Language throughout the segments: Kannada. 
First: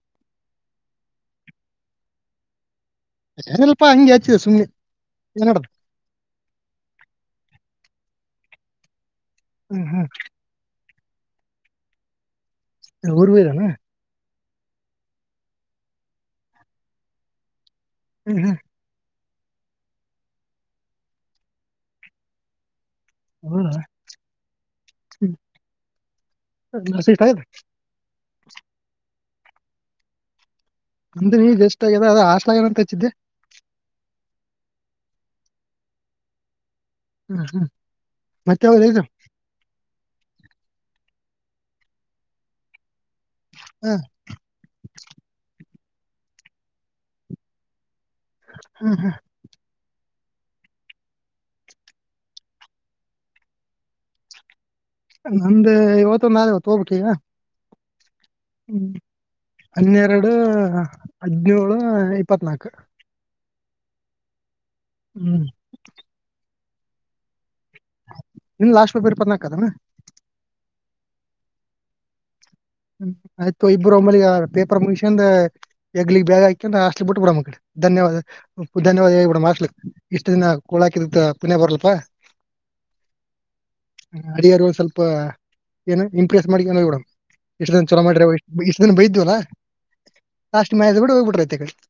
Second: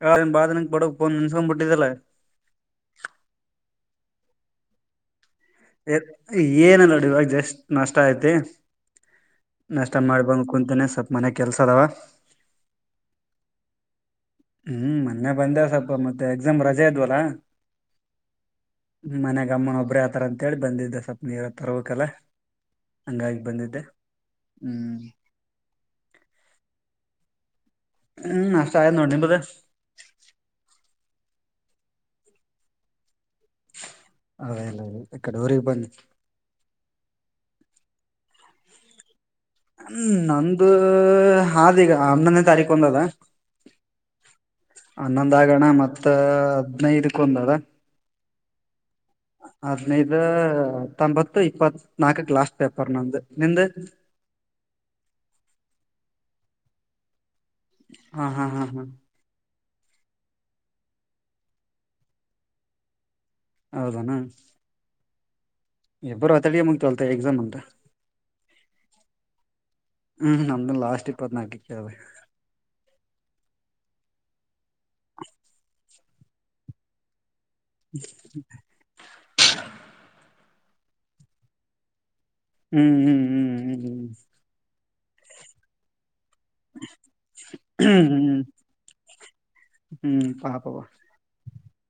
[unintelligible] ಬಾಳ ದಿನಕ್ ಬಡಕ್ನ್ ನನ್ಸ್ಕೊಂಡ ಬಿಟ್ಟಿದ್ದಲ್ಲ ಏನಿಲ್ಲ ಪಾ ಹಂಗೆ ಆಚ್ಚಿದೆ ಸುಮ್ನೆ ಏನಾಡದ ಏನ ನೋಡು ಈವಾಗ ಜಸ್ಟ್ ನಷ್ಟ ಐತಿ ಹ್ಮ್ ನಷ್ಟ ಮಾಡಿ ಬಂದ ಕುಂತೀನಿ ಮನೆ ಕೆಲ್ಸ ಅದಾವ ಊರಿಗೆ ಹೋಗಿದೇನ ಹ್ಮ್ ಮೊನ್ನೆ ಬಂದೆ ಸ್ವಲ್ಪ ಮತ್ತೆ ಎಕ್ಸಾಮ್ ರಜೆ ಇದ್ವಲ್ಲಾ ಹ್ಮ್ ಹ್ಮ್ ಮನ್ಯಾಗ ಅಮ್ಮನ ಒಬ್ರೇ ಆತರ ಅಂತೇಳಿ ಬಂದಿದ್ದ ಸ್ವಪ್ಪ ಏನಾದ್ರ ತರಬೇಕಲ್ಲ ಹೌದ ಹ್ಮ್ [inaudible] [unintelligible] ಹ್ಮ್ ನಷ್ಟ ಆಯ್ದ ನೋಡು ನಿಮ್ಮದು ಅಂದ್ರೆ ಈಗ ಜಸ್ಟ್ ಆಗ್ಯಾದ ಹಾಸ್ಟೆಲ್ ಆನ ಅಂತ ಹಚ್ಚಿದ್ದೆ ಅದೇಲ್ಲ ಇಕ್ಕಡೆ ಊರಿಗೆ ಬಂದಿದ್ದೆ ಹ್ಮ್ ಹ್ಮ್ ಮತ್ತೆ ಯಾವದ ಎಕ್ಸಾಮ್ ಹ ನಂದು ಆದೀಗ ಹನ್ನೊಂದು ತಾರೀಕು ಒಂದ ಅದ ಹನ್ನೊಂದು ಆಗಣ ಮತ್ತ ಮತ್ತ ಹದಿನೈದು ಕೊಂದು ಅದ ಹ್ಮ್ ಹದಿನೈದು ಹತೊಂಬತ್ತು ಇಪ್ಪತ್ ನಾಕಕ್ಕೆ ಲಾಸ್ಟ್ ಪೇಪರ್ ನಮ್ದ ನಿಂದ್ ನಂದ್ ಇವತ್ತು ನಾಳೆವತ್ತು ಒಂದು ಹೋಗ್ಬೇಕ ಈಗ [inaudible] ಹಾ ಹಾ ಹಾ ಹಾ ಹ್ಮ್ ಹನ್ನೆರಡು ಹದಿನೇಳು ಇಪತ್ತುನಾಲ್ಕು ಹೌದನಾ ಹ್ಮ್ ಇಬ್ರು ಒಟ್ಟಿಗೆ ಮುಗಿತ್ತಂತೆ ಎಕ್ಸಾಮ್ ನಮ್ದು ನಿನ್ ಲಾಸ್ಟ್ ಪೇಪರ್ ಇಪತ್ತುನಾಲ್ಕು ಅದನ ಇಪಾತ್ತ್ನಾಲ್ಕಕೆ ಹ್ಮ್. ಆಯ್ತು ಇಬ್ಬರು ಒಮ್ಮಳಲಿಗ ಪೇಪರ್ ಮುಗಸ್ಯಂದ ಹೆಗಲಿಗೆ ಬ್ಯಾಗ್ ಹಾಕಕೊಂದು ಹಾಸ್ಟೇಲು ಬಿಟ್ಟುಬಿಡೋಣ ಧನ್ಯವಾದ ಧನ್ಯವಾದ ಹೇಳ್ಬಿಡೋಣ ಹಾಸ್ಟೇಲಿಗೆ ಇಷ್ಟು ದಿನ ಕೂಳ ಹಾಕಿದ ಪುಣ್ಯಾ ಬರ್ಲಪ್ಪಾ ಹ್ಮ್ ಹ್ಮ್ ಹ್ಮ್ ಹ್ಮ್ ಹ್ಮ್ ಅಡಿಯರು ಒಂದ್ ಸ್ವಲ್ಪ ಏನು ಇಂಪ್ರೆಸ್ ಮಾಡಿಕೊಂಡು ಹೋಗಿಬಿದೋಡ್ನ್ ಚಲೋ ಮಾಡ್ರ ಹ್ಮ್ ಇಷ್ಟ ಬೈದ ಅಲ್ಲಾ ಹ್ಮ್ ಪಾಪವ ಲಾಸ್ಟಮ ಹೋಗ್ಬಿ [unintelligible]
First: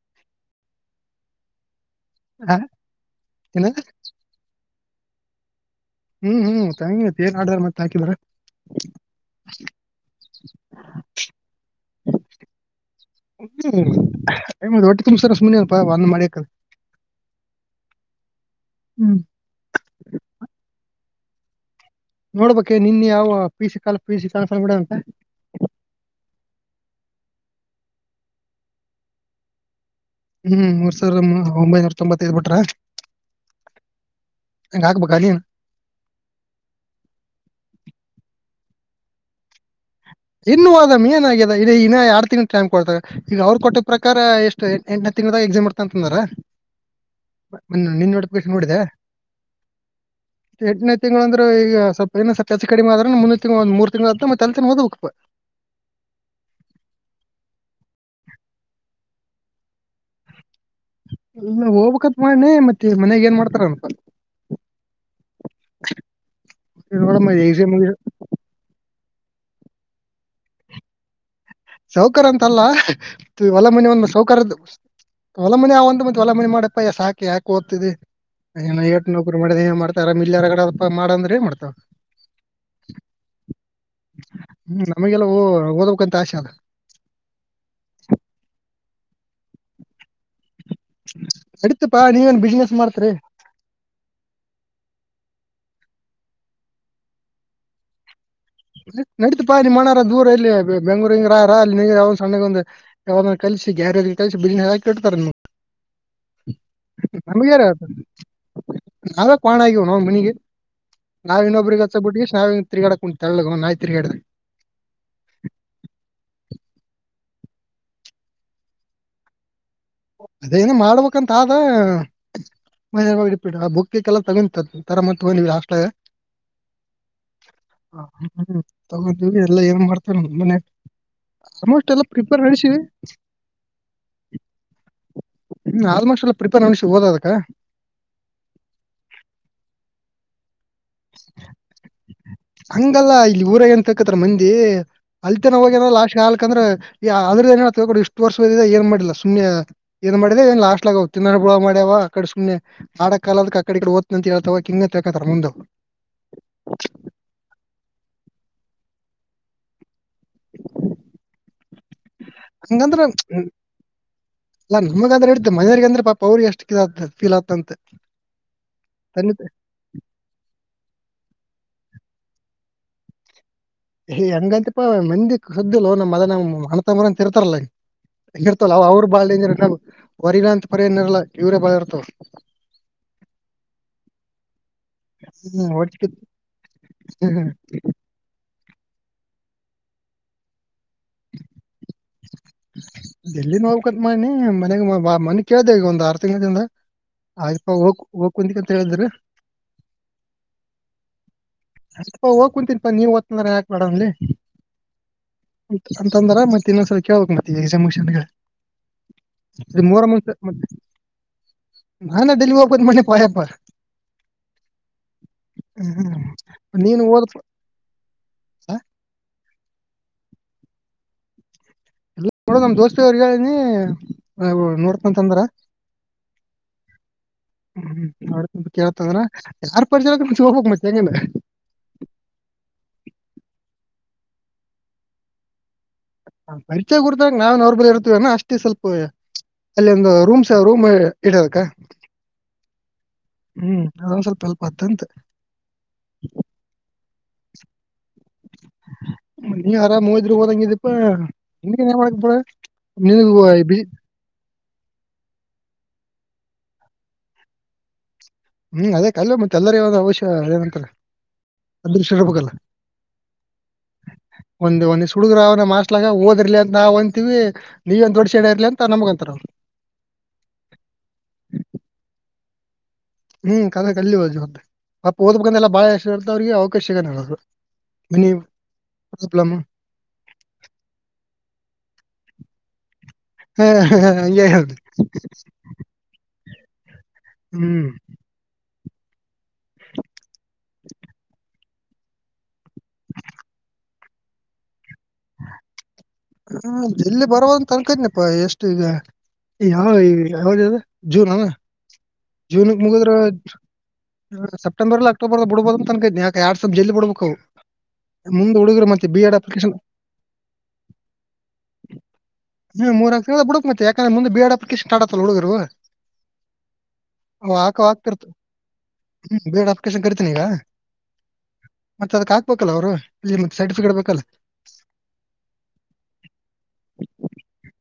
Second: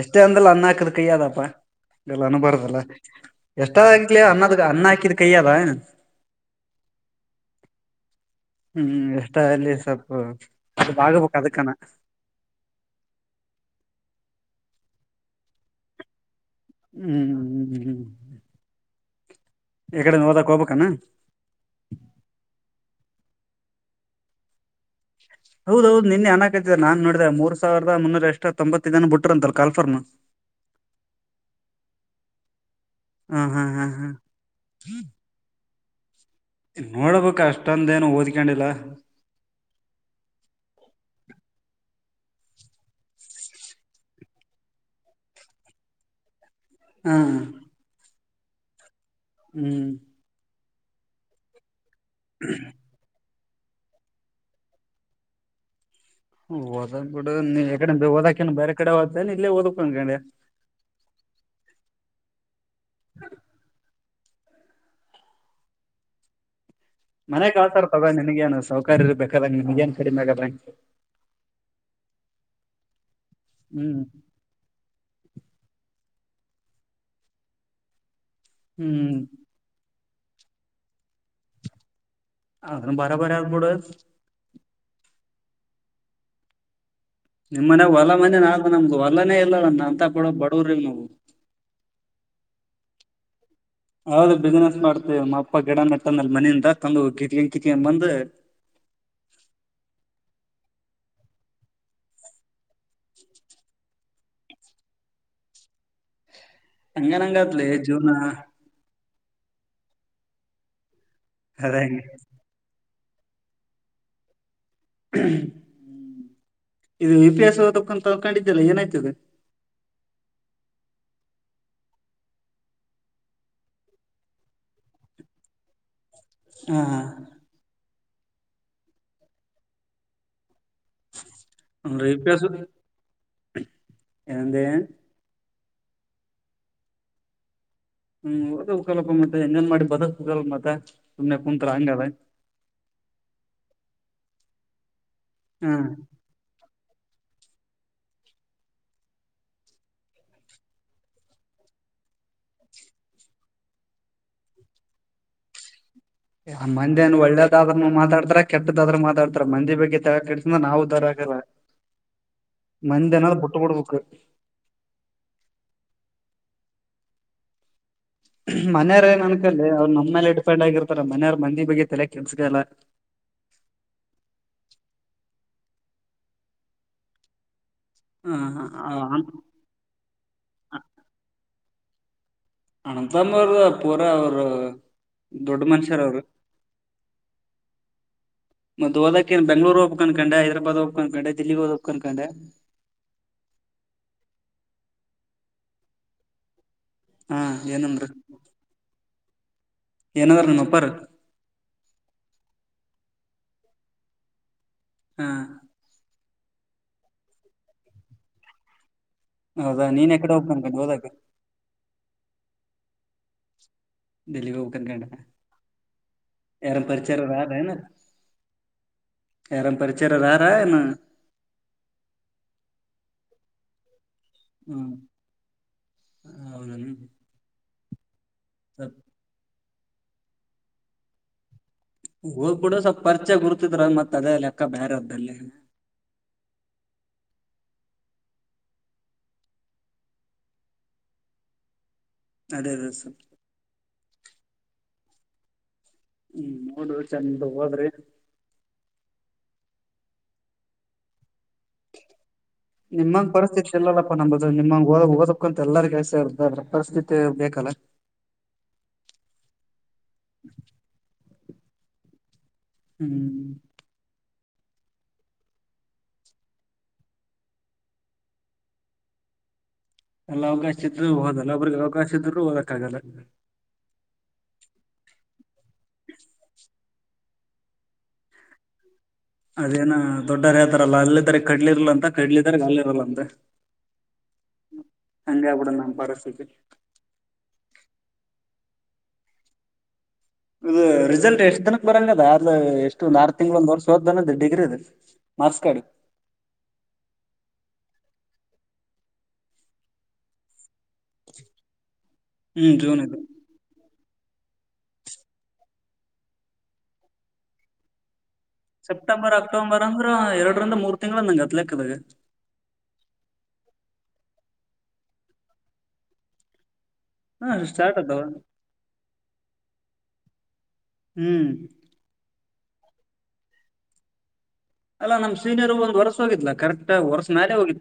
ಎಷ್ಟೇ ಅಂದಲ್ಲ ಅನ್ನ ಹಾಕದ್ ಕೈಯ್ಯದಪ್ಪ ಎಲ್ಲ ಅನ್ಬಾರದಲ್ಲಾ ಏನ ಎಷ್ಟ ಆಗ್ಲಿ ಅನ್ನದ ಅನ್ನ ಹಾಕಿದ ಕೈ ಅಲ್ಲಾ ಹ್ಮ್ ಹ್ಮ್ ತಂಗತಿ ಏನ್ ಆಡಾರ ಮತ್ತೆ ಹಾಕಿದಾರ ಎಷ್ಟ ಅಲ್ಲಿ ಸ್ವಲ್ಪ ಅದು ಆಗಬೇಕ್ ಅದಕ್ಕನ ಹ್ಮ ಹ ಹೊಟ್ಟೆ ತುಂಬಸದು ಸುಮ್ನೆ ಅಲ್ಲಪಾ ಒಂದ ಮಾಡಿಯಕ ಹ್ಮ್ ಹ್ಮ್ ಹ್ಮಹ್ಮ್ ಹ್ಮ್ ಎಕಡೆ ಓದಕ್ಕೆ ಹೋಗಬೇಕೇನು ನೋಡ್ಬೆ ನಿನ್ ಯಾವ ಪೀಸ ಕಾಲ ಪೀಸ ಕನ್ಸ್ ಬಿಡ ಅಂತ ಹೌದ ಹೌದು ನಿನ್ನೆನಕೈತ ನಾ ನೋಡಿದೆ ಮೂರ್ ಸಾವಿದ ಮುನ್ನೂರ ಎಷ್ಟ ತೊಂಬತ್ತೈ ಇದನ ಬುತ್ರ ಅಂತಲ್ ಕಾಫರ್ನ ಹ್ಮ್ ಮೂರ್ ಸಾವಿರ ಒಂಬೈನೂರ ತೊಂಬತ್ತೈದ್ ಬಿಟ್ರ ಹಾ ಹಾ ಹಾ ಹಾ ಹಂಗ ಹಾಕ್ಬೇಕಲ್ಲಿ ನೋಡ್ಬೇಕ ಅಷ್ಟೊಂದೇನು ಓದ್ಕೊಂಡಿಲ್ಲ ಇನ್ನು ಅದಾಮ್ ಏನ್ ಆಗಿದ ಇನ್ನ ಎರಡ್ ತಿಂಗ್ ಟೈಮ್ ಕೊಡ್ತಾಗ ಇಗ ಅವ್ರು ಕೊಟ್ಟ ಪ್ರಕಾರ ಎಷ್ಟು ಎಂಟನ ತಿಂಗದಾಗ ಎಕ್ಸಾಮ್ ಇಡ್ತ ಅಂತಂದಾರ ಹಾ ನಿನ್ನ ನೋಡ ಬಿಟ್ ನೋಡಿದ್ಯಾ ಹ್ಮ್ ಎಂಟನೇ ತಿಂಗಳುಗಳಂದ್ರೆ ಈಗ ಸ್ವಲ್ಪ್ ಈ ಸತಿ ಹೆಚ್ಚು ಕಡಿಮ ಆದ್ರೆ ಮುಂದ ಒಂದ [unintelligible] ತಿಂಗಳದ ಮತ್ತ ಅಲ್ಲಿ [unintelligible] ಹ [unintelligible] [unintelligible] ಹದ ಕೂಡ ನೀ [unintelligible] ಓದಕ್ಕೆನೋ ಬೇರೆ ಕಡೆ ಹೋಗ್ - [unintelligible] ಇಲ್ಲೇ ಓದಕ ಅಂಗಂಡ ಇಲ್ಲ ಹೋಗ್ಬೇಕತ್ ಮಾಡಿ ಮತ್ತೆ ಮನ್ಯಾಗ ಏನ್ ಮಾಡ್ತಾರನಪ ನೋಡಮ್ಮ ಮನೆ ಎಕ್ಸಾಮ್ [unintelligible] ತಗೊಂಡ ನಿನ್ಗ ಏನು ಸೌಕ ಕರಿ ಇರ್ಬೇಕದಂಗ ನಿಮಗ ಏನ್ ಕಡಿಮೆ ಆಗಾದಂ [unintelligible] ಸೌಕರ್ ಅಂತಲ್ಲ ಹೊಲ ಹ್ಮ್ ಮನೆಒಂದ [unintelligible] ಸೌಕಾರದ್ದು ಹೊಲಮನೆ ಅವಂತ ಮತ್ತೆ ಹೊಲ ಮನೆ ಮಾಡಪ್ಪಯ ಸಾಕ ಯಾಕೆಓದ್ತಿದೆ [unintelligible] ಹ್ಮ್ ನರು ಮಾಡಿದೆ ಮಾಡಿದ್ [unintelligible] ಮಲ್ಯರಗಡೆ ಮಾಡಂದ್ರೆ ಏನ್ ಮಾಡ್ತಾವ ಅದನ್ ಬರಬರಿ ಆದ್ ಬಿಡು ಹ್ಮ್ ನಮಗೆಲ್ಲ ಓ ಓದಕಂತ ಆಸೆ ಅಲ್ಲ ನಿಮ್ಮ್ ಮನೆ ಹೊಲ ಮನೆ ನಾ ನಮ್ಗ ಹೊಲನೇ ಇರೋಳಣ್ಣ [unintelligible] ಅಂತ ಬಡ ಬಡವ್ರಿಲ್ ನಾವು ಅಡಿತಪ್ಪಾ ನೀವೇನ್ ಬಿಸ್ನೆಸ್ ಮಾಡ್ತ ರಿ [unintelligible] ಹೌದ್ ಬಿಸ್ನೆಸ್ ಮಾಡ್ತೇವಿಮ್ಮ ಅಪ್ಪ ಗಿಡ ನೆಟ್ಟಂದ ಅಲ್ಲಿ ಮನಿಂದ ತಂದು [unintelligible] ಕಿತ್ಕೊಂಡ ಬಂದ್ ನಡಿತು ಪಾ ನಿ ಮನಾರ ದೂರ ಇಲ್ಲಿ ಬೆಂಗಳೂರು [unintelligible] ಅಲ್ಲಿ ನೀ ಯಾವ ಸಣ್ಣಗ್ ಒಂದಂದು ಅವನ್ನ ಕಲಸ ಗ್ಯಾರ [unintelligible] [unintelligible] ಕಟ್ಟ ತರ [unintelligible] ಜೀವನ ನಾವ ಕ್ವಾಣ ಆಗಿವಿ ಅವನೋನ ಮನಿಗಿ ನಾವು ಅದ ಇನ್ನೊಬ್ಬರಿಗೆ ಹಚ್ಚೋದು ಹಂಗೆ ಬಿಟ್ಟಿ [unintelligible] ನಾವಿಂಗ ತಿರಗ್ಯಾಡಕ ತೆಳ್ಳಗ ಅವ [unintelligible] ನಾಯಿ ತಿರುಗ್ಯಾಡಿದಂಗ [unintelligible] ಹ್ಮ ಇದು ಹಿತಿಯಾಸ ಓದಬೇಕು ಆನ್ಕಂಡಿದ್ದಲ್ಲ ಏನಾಯ್ತದ ಅದೇನ ಮಾಡ್ಬೇಕಂತ ಆದ ಮತ್ [unintelligible] ಆ ಬುಕಗಿಕ್ಕೆಲ್ಲ ತಗೊಂತ ತರಮನಂತಾ ತಗೊಂಡಿವ ಹಾಸ್ಟೆಲ್ಯಾಗ ಹಹ [unintelligible] ತಗೊಂಡ್ವಿ ಎಲ್ಲ ಏನ್ ಮಾಡ್ತೇನೆ ಮನ್ಯಾಗ ಹ [unintelligible] ರೀಪ [inaudible] ಎಂದ ಹ್ಮ್ ಆಲ್ಮೋಸ್ಟ್ ಅಲ್ ಪ್ರಿಪೇರ್ನಷ ಓದದಕ್ಕ ಹ್ಮ್ ಓಡ್ಬೇಕಲ್ಲಪ ಮತ್ತೆ ಎಂಗಾನಾ ಮಾಡಿ ಬದಕ್ [unintelligible] ಅಲ್ಲ ಪ ಮತ್ತೆ [inaudible] ಹಂಗಲ್ಲ ಇಲ್ಲಿ ಊರಗ ಎನ ತಿಲಕಳತಾರ ಮಂದಿ [unintelligible] ಹ ಅಲ್ತೆನ ಹೋಗ್ಯಾನರ ಹ್ಮ್ ಲಾಸ್ಟೀಗೆ ಹಾಗಲಿಕ್ಕಂದ್ರ [unintelligible] ಈ ಅ್ರದ ಏನೊಂಡ ಇಷ್ಟು ವರ್ಷದ ಏ ಮಾಡಿಲ್ಲ ಸುಮ್ಮನೆ ಏನ್ ಮಾಡಿದೆ ಏ ಲಾಸ್ಟ್ ಆಗ ತಿನ್ನಣ ಬುಳ ಮಾಡ್ಯವ ಅ ಕಡೆ ಸುಮ್ಮನೆ ಆಡಾ ಕಾಲದಕ್ಕೆ ಅ ಕಡೆಓದ್ತ ಅಂತ ಹೇಳ್ವ ಕಿಂಗ ತಕತಾರ ಮುಂದೆ [unintelligible] ಮಂದಿ ನು ಒಳ್ಳೇದಾದ್ರರುನು ಮಾತಾಡ್ತಾರ ಕೆಟ್ಟದಾದ್ರು ಮಾತಾಡ್ತಾರ ಮಂದಿ ಬಗ್ಗೆ ಕೆಡ್ಸ ನಾವು ಉ ತರ ಆಕಲ್ಲ ಹಂಗಂದ್ರ ಮಂದ ಏನಾದ ಪುಟ್ಟಬಡ್ಬೇಕಕ್ು ಪೌರಿ ಎಷ್ಟು ಕ ಆತ ಫೀಲ್ ಆಗ್ತಂತೆ ಮನೆಯವ್ರೇ ಅನ್ಕಲ್ಲಿ ಅವ್ರು ನಮ್ಮ್ೇಲೆ ಡಿಪೆಂಡ್ ಆಗಿರ್ತಾರ ಮನೆಯವ ಮಂದಿ ಬಗ್ಗೆ ತಲೆ ಕೆಲ್ಸಕಲ್ಲ ಏ್ ಹಂಗಂತಿಪಾ ಮಂದಿ ಸುದ್ದಿಲ್ಲ ನಮ್ಮ್ ಅದ ನ್ ಅಣತಂಬರ ಅಂತ ಇರ್ತಾರಲ್ಲ ಇರ್ತಲ್ಲ ಅವ್ರರು ಹ ಬಾಳಂಗ ನ ಹೊರಿಲ್ಲಾ ಅಂತ ಪರಿನ್ ಇರಲ್ಲಾ ಇವ್ರ ಬಾಳ ಇ ತ್ತು ಅನಂತಂಬ ಅವ್ರದ ಪೂರ ಅವರು ದೊಡ್ಡ ಮನುಷ್ಯರ ಅವರು ಹ್ಮ್ ಮದ್ಓದಕ ನ್ ಬೆಂಗ್ೂರು ಹಬ ಕಂಡ ಹೈದರಾಾದ್ ಹಬ್ ಕನ್ಕಂಡೆಲ್ಲಿ ಹಓದಕ್ ಎಲ್ಲಿನ್ ಹೋಗಕತ್ ಮಾಡಿ ಮನಯಾಗ ಮನ ಕ್ದೇಕಗ ಒಂದು ಆರ್ ತಿಂಗದಿಂದ ಹಾ ಆಯ್ಪಾ ಹೋಗ ಹೋಗ ಕುಂತಿಕಂತ ಹೇಳಿದ್ರ ಏನ ತಾರ್ಣೊಪ್ಪಾರ ಅಲ್ಪಾ ಹೋಗ್ ಕುಂತೀನ್ಪಾ ನೀವ ಓದ್ನ್ರ ಯಾಕ್ ಮಾಡಡ ಅಲ್ಲಿ ಹ್ಮ ಂದರ ಮತ್ತೆ ಇನ್ನೊಂದ್ಸ ಕೇಳ್ಬೇಕು ಮತ್ತ ಈ ಮುಷನ್ ಹೌದಾ ನೀನ್ ಯಕಡೆ ಹೋಗ್ನ್ ಕಂಡು ಹೋದಾಗ ನಾ ನ ದಡೆಲಿ ಒು ಮನೆ ಪೆಯಪ ದಲೀವ ಹೂಕನ್ ಕೊಂಡಣ ಹ್ಮ್ ಯಾರ ನೀನು ಪರಿಚಾರ ಓದಪ್ಪ ರತ ಯಾರ ಪರಿಚರದಾರಾ ಇನ್ನು ಲ್ಲ ನೋಡ ನಮ್ ದೋಸ್ತ ಅವ್ರಿಗೆ ಹೇಳನಿ ನಾಯಿಗಳ್ ಹ್ಮ್ ನೋಡ್ಕೊಂಡ್ ತಂದ್ರಾ ಹೌದೇನು [unintelligible] [unintelligible] ಕೇಳ್ತಂದ್ರ [unintelligible] ಹೋಗ್ಬಿಡು ಸ್ವಲ್ಪ ಪರಿಚಯ ಗುರ್ತಿದ್ರ ಮತ್ ಅದೇ ಲೆಕ್ಕ ಬೇರೆ ಅದ್ದಲ್ಲಿ [unintelligible] ಅದೇ ಅದೇ ಸರ್. ಹ್ಮ್ ಅದೊಂದ್ ಸ್ವಲ್ಪ ಹೆಲ್ಪ್ ಆತ್ ಅಂತ್. ಹ್ಮ್ ನೋಡುದ್ ಚಂದ ಓದ್ರಿ. [unintelligible] [unintelligible] ನಿನಗ [unintelligible] ಬಿ ಪರಿಸ್ಥಿತಿ ಬೇಕಲ್ಲ [unintelligible] ಅದೃಷ್ಟ ಇರಬೇಕಲ್ಲ ಹ್ಮ್ ಒಂದ್ ಒಂದ್ ಇಷ್ಟ್ ಹುಡುಗ್ರ್ ಅವ ನಮ್ ಹಾಸ್ಟ್ಲಾಗ ಓದರ್ಲೆ ಅಂತ ನಾವ್ ಅಂತೀವಿ ನೀವೇನ್ ದೊಡ್ ಶಾಣೆ ಅದ್ಲೇ ಅಂತ್ ನಮ್ಗಂತಾರ್ ಅವ್ರ್ ಇಬ್ರು ಓದಕ್ಕಾಗಲ್ಲ. [unintelligible] [unintelligible] [inaudible] ಅದೇನ ದೊಡ್ಡರ್ ಹೇಳ್ತಾರಲ್ಲ ಅಲ್ಲಾತರಿ ಕಟ್ ಹಲ್ಲಿರಲ್ಲಂತ್ ಕಡ್ಲಿ ಇದ್ದರಿಗೆ ಹಲ್ಲಿರಲ್ಲಂತ್ ಹಂಗೆ ಆಗ್ಬಿಟ್ಟದ [unintelligible] ನಮ್ ಪರಿಸ್ಥಿತಿ. ಹ್ಮ್ ಇದು ರಿಸಲ್ಟ್ ಎಷ್ಟ್ ದಿನ ಬರಂಗದಾ ಎಷ್ಟು ಒಂದ್ ಆರ್ ತಿಂಗ್ಳು ಒಂದ್ ವರ್ಷ್ [unintelligible] ಡಿಗ್ರಿದು ಮಾರ್ಕ್ಸ್ ಕಾರ್ಡ್ [unintelligible] ಜೂನ್ ಅನಾ ಹ್ಮ್ ಜೂನಿಗ್ ಮುಗ್ದ್ರೆ ದು [unintelligible] ಸೆಪ್ಟೆಂಬರ್ ಅಕ್ಟೋಬರ್ ಅಂದ್ರ ಎರ್ಡ್ರಿಂದ ಮೂರ್ ತಿಂಗಳ್ [unintelligible] ಯಾಕಿಷ್ಟ್ ಆಡತ್ತಲ್ ಹುಡುಗ್ರ್ ಅವ ಹಾ ಅವು ಹಾಕವ್ ಹಾಕ್ತಿರು ಅದಾವ [unintelligible] [unintelligible] ಹೂ ಒಪ್ಬೇಕ್ ಅಲ್ಲ ಅವರು ಇತ್ತ ಸರ್ಟಿಫಿಕೇಟ್ ಬೇಕಲ್ಲ. ಹೋಗ್ಲ ಕರೆಕ್ಟ್ ವರ್ಷ ಮ್ಯಾಲ ಹೋಗಿತ್ತು. [unintelligible]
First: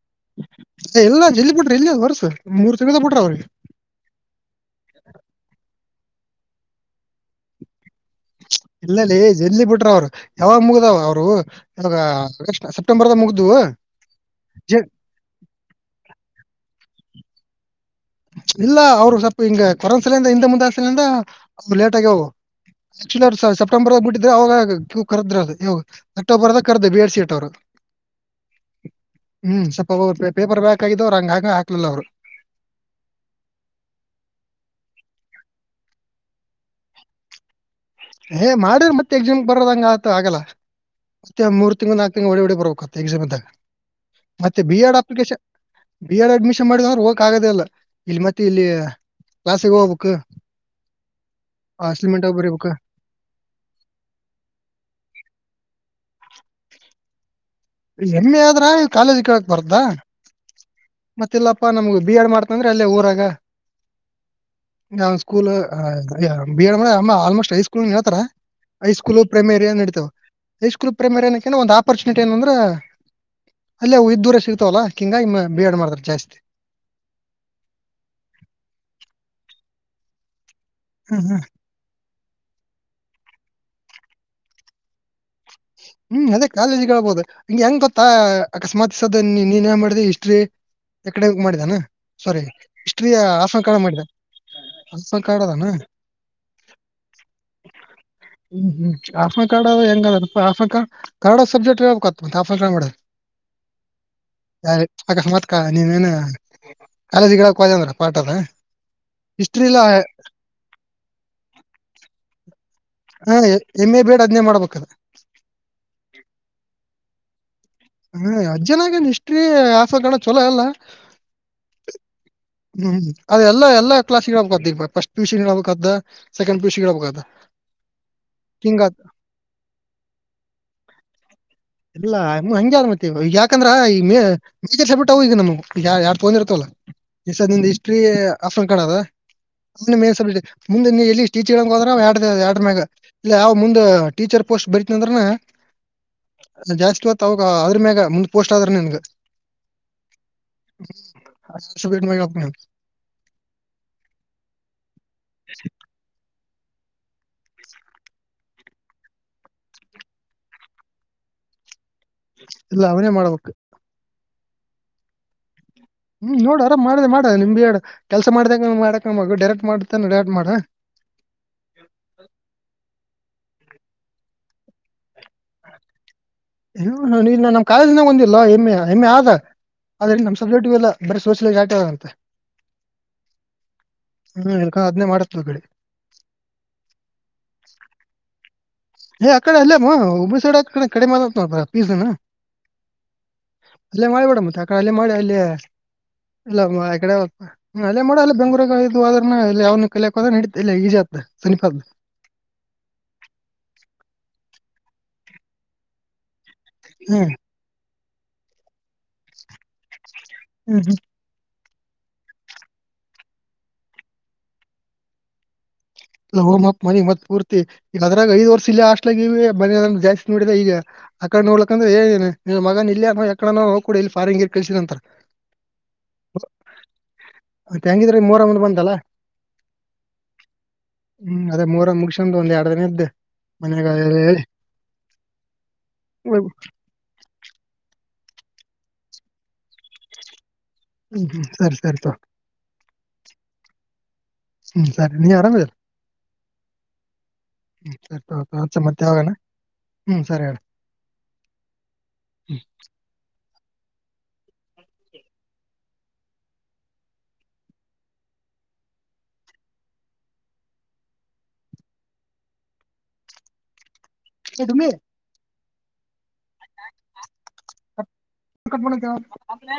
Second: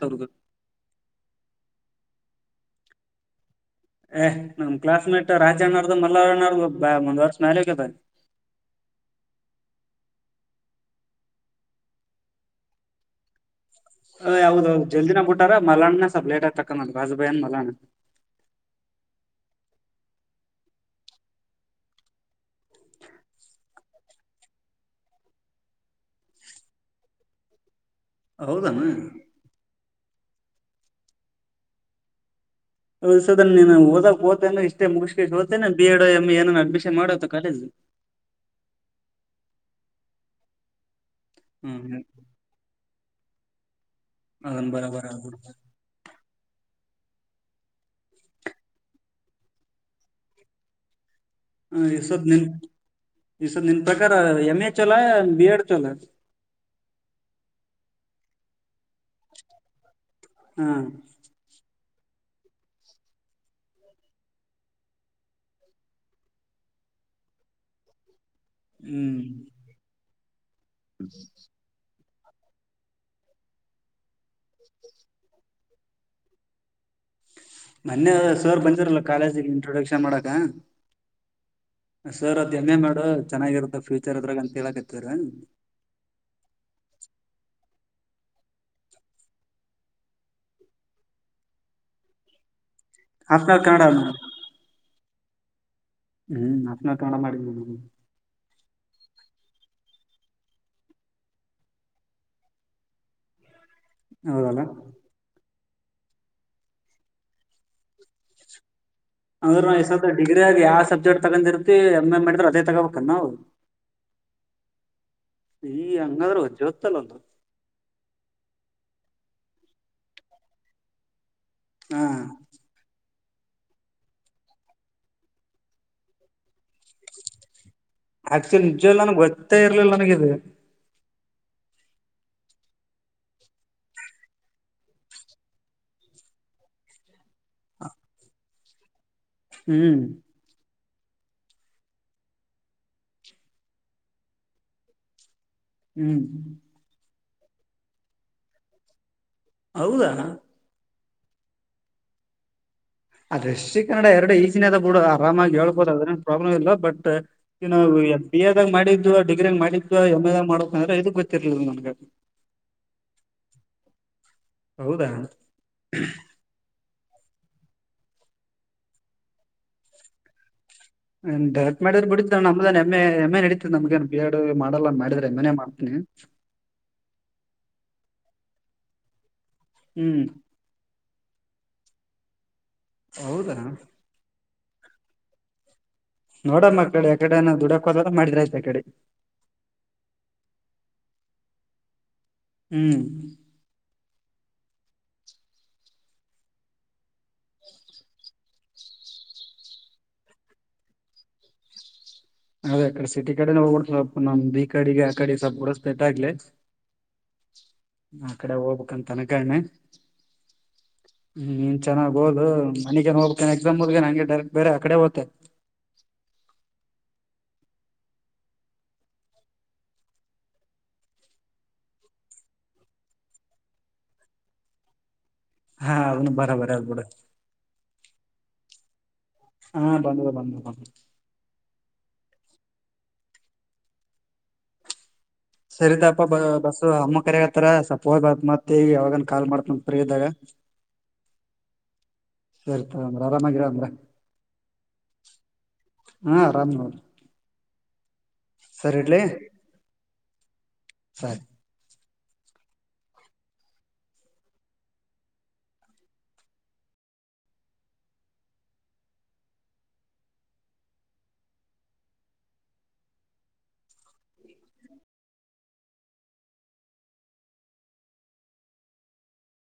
ಎಲ್ಲ ಜಲ್ಲಿ ಬಿಡ್ರಿ ಇಲ್ಲಿ ಹೊರ್ಸು. ಮೂರ್ ತಿಂಗಳದಾಗ ಬಿಟ್ರೆ ಅವ್ರಿಗೆ. ಏ ನಮ್ ಕ್ಲಾಸ್ ಮೇಟ್ ರಾಜನ. ಮಲ್ಲನಾ ಅವರದು ಒಂದು ವರ್ಷ ಮ್ಯಾಲ ಹೋಗ್ಯಾದ ಇಲ್ಲಲೆ ಜಲ್ದಿ ಬಿಟ್ರ ಅವ್ರು ಯಾವಾಗ ಮುಗ್ದಾವ ಅವ್ರು ಇವಾಗ ಆಗಸ್ಟ್ ಸೆಪ್ಟೆಂಬರ್ದಾಗ ಮುಗ್ದವು. ಹೇ ಹೌದ ಹೌದ ಜಲ್ದಿನೆ ಬಿಟ್ಟಾರ ಮಲಣನ ಸ್ವಲ್ಪ್ ಲೇಟ ಆಗಿ ತಕೊಂಡನ್ ಬನ್ ಮಲಣ. ಇಲ್ಲ ಅವ್ರು ಸ್ವಲ್ಪ ಹಿಂಗ ಕೊರನಾ ಸಲಿಂದ ಹಿಂದ ಮುಂದಾ ಹಚ್ತೇನಂದ ಲೇಟ್ ಆಗ್ಯಾವ ಅವು ಆಕ್ಚಲಿ ಅವ್ ಸಪ್ಟೆಂಬರ್ ದಾಗ ಬಿಟ್ಟಿದ್ರ ಅವಾಗ ಕರದ್ರ ಅದು ಇವ ಅಕ್ಟೋಬರ್ ಕರೆದ ಬಿ ಎರ್ ಸಿ ಇಟ್ಟವರು ಅವರು. ಹೌದೇನ ಒಬ್ರು ಒಬ್ರು ಪೇಪರ್ ಬ್ಯಾಕ್ ಆಗಿದ್ದ ಅವ್ರು ಹಂಗ ಹಾಕ್ ಅಂದ್ರ ಹಾಕಲಿಲ್ಲ ಅವ್ರು. ಹೌದ ಈಸದ ನೀ ಓದಕ್ ಹೋಗ್ತೇನೆ ಇಷ್ಟೇ ಮುಗ್ಸಿ ಕೇಸ್ ಹೋಗ್ತೇನೆ ಬಿ ಎಡ್ ಎಂ ಎ ಏನ ಅಡ್ಮಿಷನ್ ಮಾಡ ಕಾಲೇಜ್. ಏ ಮಾಡ ಮತ್ತತ್ ಎಕ್ಸಾಮ್ ಬರದಂಗ ಆಗ್ತದ ಆತ ಆಗಲ್ಲ. ಮತ್ತೆ ಮೂರು ಹ್ಮ್ ತಿಂಗಳು ನಾಲ್ಕು ತಿಂಗಳು ಓಡಿ ಓಡಿ ಬರಬೇಕು ಎಕ್ಸಾಮ್ ಇದಾಗ [unintelligible] ಮತ್ತೆ ಅದನ್ನ ಬಿ ಎಡ್ ಬರಾಬರ್ ಅಪ್ಲಿಕೇಶನ್ ಬಿ ಎಡ್ ಅಡ್ಮಿಷನ್ ಮಾಡ. ಹೋಗಕ ಆಗದ ಅಲ್ಲ ಇಲ್ಲಿ ಮತ್ತೆ ಇಲ್ಲಿ ಕ್ಲಾಸಿಗ್ ಹೋಗ್ಬೇಕಾ ಅಸೈನ್ ಮೆಂಟ್ ಬರಿಬೇಕ ಈ ಸರ್ ನಿನ್ ಪ್ರಕಾರ ಎಮ್ ಎ ಚಲೋ ಬಿ ಎಡ್ ಚಲೋ [inaudible] ಎಂ ಎ ಆದ್ರ ಆ [unintelligible] ಕಾಲೇಜ್ ಕೇಳಕ್ ಬರ್ದಾ ಹಾ ಮತ್ತೆ ಇಲ್ಲಪ್ಪಾ ನಮಗ ಬಿ ಎಡ್ ಮಾಡ್ತ ಅಂದ್ರೆ ಅಲ್ಲೇ ವು ಊರಾಗ ಆ ಸ್ಕೂಲ್ ಅಮ್ಮ ಆಲ್ಮೋಸ್ಟ್ ಐ ಸ್ಕೂಲ್ ಹೇಳ್ತಾರ [unintelligible] ಹೈಸ್ಕೂಲ್ ಹ್ಮ್ ಪ್ರೈಮೇರಿಯ ನಡೀತಾವ ಹೈಸ್ಕೂಲ್ ಪ್ರೈಮೇರಿಯ ಒಂದು ಆಪರ್ಚು ಏನ ಅಂದ್ರೆ ಅಲ್ಲಿೇ ಇದ್ದೂರ ಸಿಗ್ತಾವಲ್ಲಾ ಕಿಂಗಾಗಿ ಇಮ್ಮ ಬಿ ಎಡ್ ಮಾಡ್ತಾರ ಜಾಸ್ತಿ ಮನ್ನೆ ಸರ್ ಬಂದಿರಲ್ಲ ಕಾಲೇಜಿಗೆ ಇಂಟ್ರೊಡಕ್ಷನ್ ಮಾಡಕ್ ಹ [inaudible] ಹಾ ಹಾ ಸರ್ ಅದ್ ಎಮ್ ಎ ಮಾಡ ಚೆನ್ನಾಗಿರುತ್ತೆ ಫ್ಯೂಚರ್ ಇದ್ರಾಗ ಅಂತ ಹೇಳಾಕತ್ತೀರ ಹೂ ಅದೇ ಕಾಲೇಜ್ ಹೇಳ್ಬಹುದು ಹಿಂಗಗೆ ಹೆಂಗ್ ಗೊತ್ತಾ ಅಕಸ್ಮಾತ್ದ ಈ ಸದ್ ನೀನ್ ನೆನ್ನ ಮಾಡಿದೆ ಹಿಸ್ಟ್ರಿ ಎಕಾಡೆಮಿಕ್ ಮಾಡಿದ್ದೇನ ಸಾರಿ ಹಿಸ್ಟರಿ ಆಸನ ಕಾಲೇಜು ಕನ್ನಡಾ ಮಾಡಿದೆ ಸ್ವಲ್ ಕ ಆಡದಾನ [unintelligible] ಹ್ಮ್ ಕನ್ನಡಾ ಮಾಡಿದ್ನಿ ನಾನು, ಹ್ಮ್ ಹ್ಮ್ ಆತ್್ಮ ಕಾರ್ಡ ಹೆಂಗ [unintelligible] ಪ [unintelligible] ಕರಡ ಸಬ್ಜೆಕ್ಟ್ರಾಫ ಕ ಮಾಡೆ [unintelligible] ಹೌದಲ್ಲಾ ಯ ಅಕಸ್ಮತ್ [unintelligible] ನೀವೇನ ಕಾಲೇಜ್ಕ್ ವ ಅಂದ್ರ ಪಾಠದ ಅಂದ್ರ ಡಿಗ್ರ ಆಗ ಯಾವ ಸಬ್ಜೆಕ್ಟ್ ತಗೊಂಡಿರ್ತಿ ಎ [unintelligible] ಎ ಮಾಡಿದ್ರ [inaudible] ಕನ್ನಾವ ಹಾ ಎಮ್ ಎ ಬೇಡ್ ಅದ್ನೇ ಮಾಡ್ಬೇಕದ ಈ ಹಂಗಾದ್ರೂಚ್ಚಿ ಗತ್ತಲ್ಲ ಒಂದು [unintelligible] ಹ್ಮ ಅಜ್ಜನಾಗೇನ್ ಇಷ್ಟ್ರೀ ಆಸ ಕಣ ಚೊಲೋ ಎಲ್ಲ ಹಾ ಹ್ಮ್ ಅದೆಲ್ಲ ಎಲ್ಲ ಕ್ಲಾಸ್ ಹಬೇಕದ ಫಸ್ಟ ಪಿಯುಸಿ ಮ್ಮೆಲಕ್ ಮಾಡ್ದೆ ಆಕ್ಚುಲಿ ಹಿಂಗ ನಿಜವಾಗಲೂ ನನಗೆ ಗೊತ್ತೇ ಇರ್ಲಿಲ್ಲ ನಂಗ್ ಗೊತ್ತೇ ಇರ್ಲಿಲ್ಲ ಇದು ಇಲ್ಲ [unintelligible] ಹ್ಮ್ ಮೇನ್ಸ [unintelligible] ಮುಂದೆ ನೀ ಎಲ್ಲಿ ಟೀಚರ್ಂಗ ಹೋದ್ರೆಡ ಆಡ್ಮ್ಯಾಗ ಇಲ್ಲ ಅವ್ ಮುಂದ ಟೀಚರ್ ಪೋಸ್ಟ್ ಬರಿತ ಅಂದ್ರ ಹ್ಮ್ ತಾವಗ ಅದ್ರ ಮ್ಯಾಗ ಮುಂದ್ ಪೋಸ್ಟ್ ಆದ್ರ ನನ್ಗ ಹೌದಾ ಅ ಸೇಟ್ ಮ [unintelligible] ಅದ್ರೆ ಶ್ರೀ ಕನ್ನಡ ಎರಡುನು ಈಜಿನೆ ಇದೆ ಬಿಡು, ಆರಾಮಾಗಿ ಹೇಳ್ಬೋದ ಅದನೆ ಪ್ರಾಬ್ಲಮ್ ಇಲ್ಲ ಬಟ್, [unintelligible] ಎಫ್ ಬಿ ಎ ದಾಗ ಮಾಡಿದ್ವ ಡಿಗ್ರಿ ಮಾಡಿದ್ವ ಎಮ್ ಎ ದಾಗ ಮಾಡ ಅಂದ್ರೆ ಇದಕ್ ಗೊತ್ತಿರ್ಲಿಲ್ಲ ನನ್ಗ. ಇಲ್ಲ ಅವನೇ ಮಾಡ್ಬೇಕು. ಹೌದಾ ಹ್ಮ್ ನೋಡರ. ಮಾಡದ ಮಾಡ ನಿಮ್ ದೇನು ಕೆಲಸ ಮಾಡ್ದಂಗೆ ಮಾಡಕ್ ಡೈರೆಕ್ಟ್ ಮಾಡತ ಡರೆಕ್ಟ್ ಮಾಡ. [unintelligible] ಬಿಡ ನಮ್ದ ಎಮ್ ಎ ಎಮ್ ಎ ನಡೀತತ್ ನಮ್ಗೇನ್ ಬಿ ಎಡ್ ಮಾಡಲ್ಲ, ಮಾಡಿದ್ರೆ ಎಮ್ ಎ [unintelligible] ನೆ ಮಾಡ್ತೀನಿ. ಇ ನ ನಮ್ ಕಾಲೇಜ್ನಾಗ ಒಂದಿಲ್ಲ ಹೆಮ್ಮೆ ಹೆಮ್ಮೆ ಆದ. ಹ್ಮ್ ಅದ್ರಲ್ಲಿ ನಮ್ ಸಬ್ಜೆಕ್ಟ ಇಲ್ಲ ಬರ ಸೋಸಿಲಾಲಾಜಿ ಅಟೆ ಆದಂತೆ. ಹೌದಾ. ಹ್ಮ್ ಎಕ ಅದನ್ನೇ ಮಾಡಕ್ಕೆ ಹೇಳ್ದೆ ರಿ. ನೋಡಮ್ಮ ಅ ಕಡೆ ಯಕಡೆನ ದುಡಕೋಲಾರ ಮಾಡಿದ್ರ ಆಯ್ತಾಕಡೆ. ಏ ಕಡೆ ಅಲ್ಲೇಮ್ಮ ಒಬ್ಬ ಸೈಡ್ಡೆ ಕಡೆ ಮಾಡ ಪೀಸನ. ಹ್ಮ್ ಅಲ್ಲೇ ಮಾಡಿಬೇಡ ಮತ್ತೆ ಆಡೆ ಅಲ್ಲೇ ಮಾಡಿ ಅಲ್ಲೇ ಇಲ್ಲಡೆ ಅಲ್ಲೇ ಮಾಡ ಅಲ್ಲ ಬೆಂಗಗಳೂದ್ರ ಯ ಕಲಿಯಕ್ದ್ರಡ ಇ ಈಜಿ ಆತ ಸಮೀಪ. ಅದೇ ಕಡೆ ಸಿಟಿ ಕಡೆ ನ ಸ್ವಪ್ ನಮ್ ಬಿ ಕಡೆ ಆ ಕಡೆ ಸ್ವಪ ಕೂಡ ಸ್ಪೆಟ್ ಆಗ್ಲಿ. ಹ್ಮ್ ಆ ಕಡೆ ಹೋಗ್ಬೇಕ ಅಂತ ಅನ್ಕೊಂಡಿನಿ. ಹ್ಮ್ ಹ್ಮ್ ಹ್ಮ್ ನೀನ್ ಚೆನ್ನ್ ಒದು ಮನಗೇನ್ ಹೋಗ್ತೇ ಎಕ್ಸಾಮ್ ಮುಗ್ದನೇ ಹಂಗೆ ಡೈರೆಕ್ಟ್ ಬೇರೆ ಆ ಕಡೆ ಹೋಗಕ್ಕೆ. ಓ ಮನಗ್ ಮತ್ ಪೂರ್ತಿ ಈ ಅದ್ರಾಗ ಐದು ವರ್ಷ ಇಲ್ಲೇ ಹಾಸ್ಟೆಲ್ ಅಲ್ಲೇ ಇವಿ ಜಾಸ್ತಿ ನೋಡಿದ ಇಲ್ಲ ಆಕಡೆ ನೋಡ್ಲಕ್ಕ ಅಂದ್ರೆ ಮಗನ್ ಇಲ್ಲಯ ಯಡ ನೋಗ ಕೊಡಿ ಇಲ್ಲಿ ಫಾರ್ಂಗಿರ್ ಕಲ್ಸಿದಂತ ಹಾ ಅದ ಬರಬರ ಆಯ್ತ್ ಬಿಡು. ಮೂರ ಮುಂದ್ ಬಂದಲ್ಲಾ. ಹಾ ಬಂದುದು ಬಂದ. ಹ್ಮ್ ಅದೇ ಮೂ ಮುಗಿಸ್ಕೊಂಡು ಒಂದ್ ಎರಡು ದಿನ ಇದ್ ಮನೆಲ್ಲಿ ಎಲ್ಲ ಹೇಳಿ. ಸರಿ ತಗೋಪ್ಪಾ ಹೋಗ್ ಬಸ್ಸ ಅಮ್ಮ ಕರೆಗತ್ತಾರ ಸ್ವಲ್ಪ್ ಹೋಗ್ ಬಾ ಮತ್ತೇವಿ ಯಾವಾಗನ್ ಕಾಲ್ ಮಾಡ್ತೀನಿ ಯಾವಾಗಾರ ಫ್ರೀ ಇದಾಗ. ಹ್ಮ್ ಹ್ಮ್ ಸರಿ ಸರಿ ತಗೋ [inaudible] ಸರಿ ತಗೋ ಅಂದ್ರ ಆರಾಮಾಗಿರ ಅಂದ್ರ ಹ್ಮ್ ಸರಿ ನೀ ಆರಾಮಾ. ಹಾ ಆರಾಮ್ ನೋಡ್ ಹ್ಮ್ ಸರಿ ಹಚ್ಚು ಸರಿ ಇಡ್ಲಿ ಮತ್ತೇಯಾವಾಗಾನ ಹ್ಮ್ ಸರಿ ಇಡು ಸರಿ ಹ್ಮ್ ಹೇಯ್ ಡುಮ್ಮಿ [unintelligible]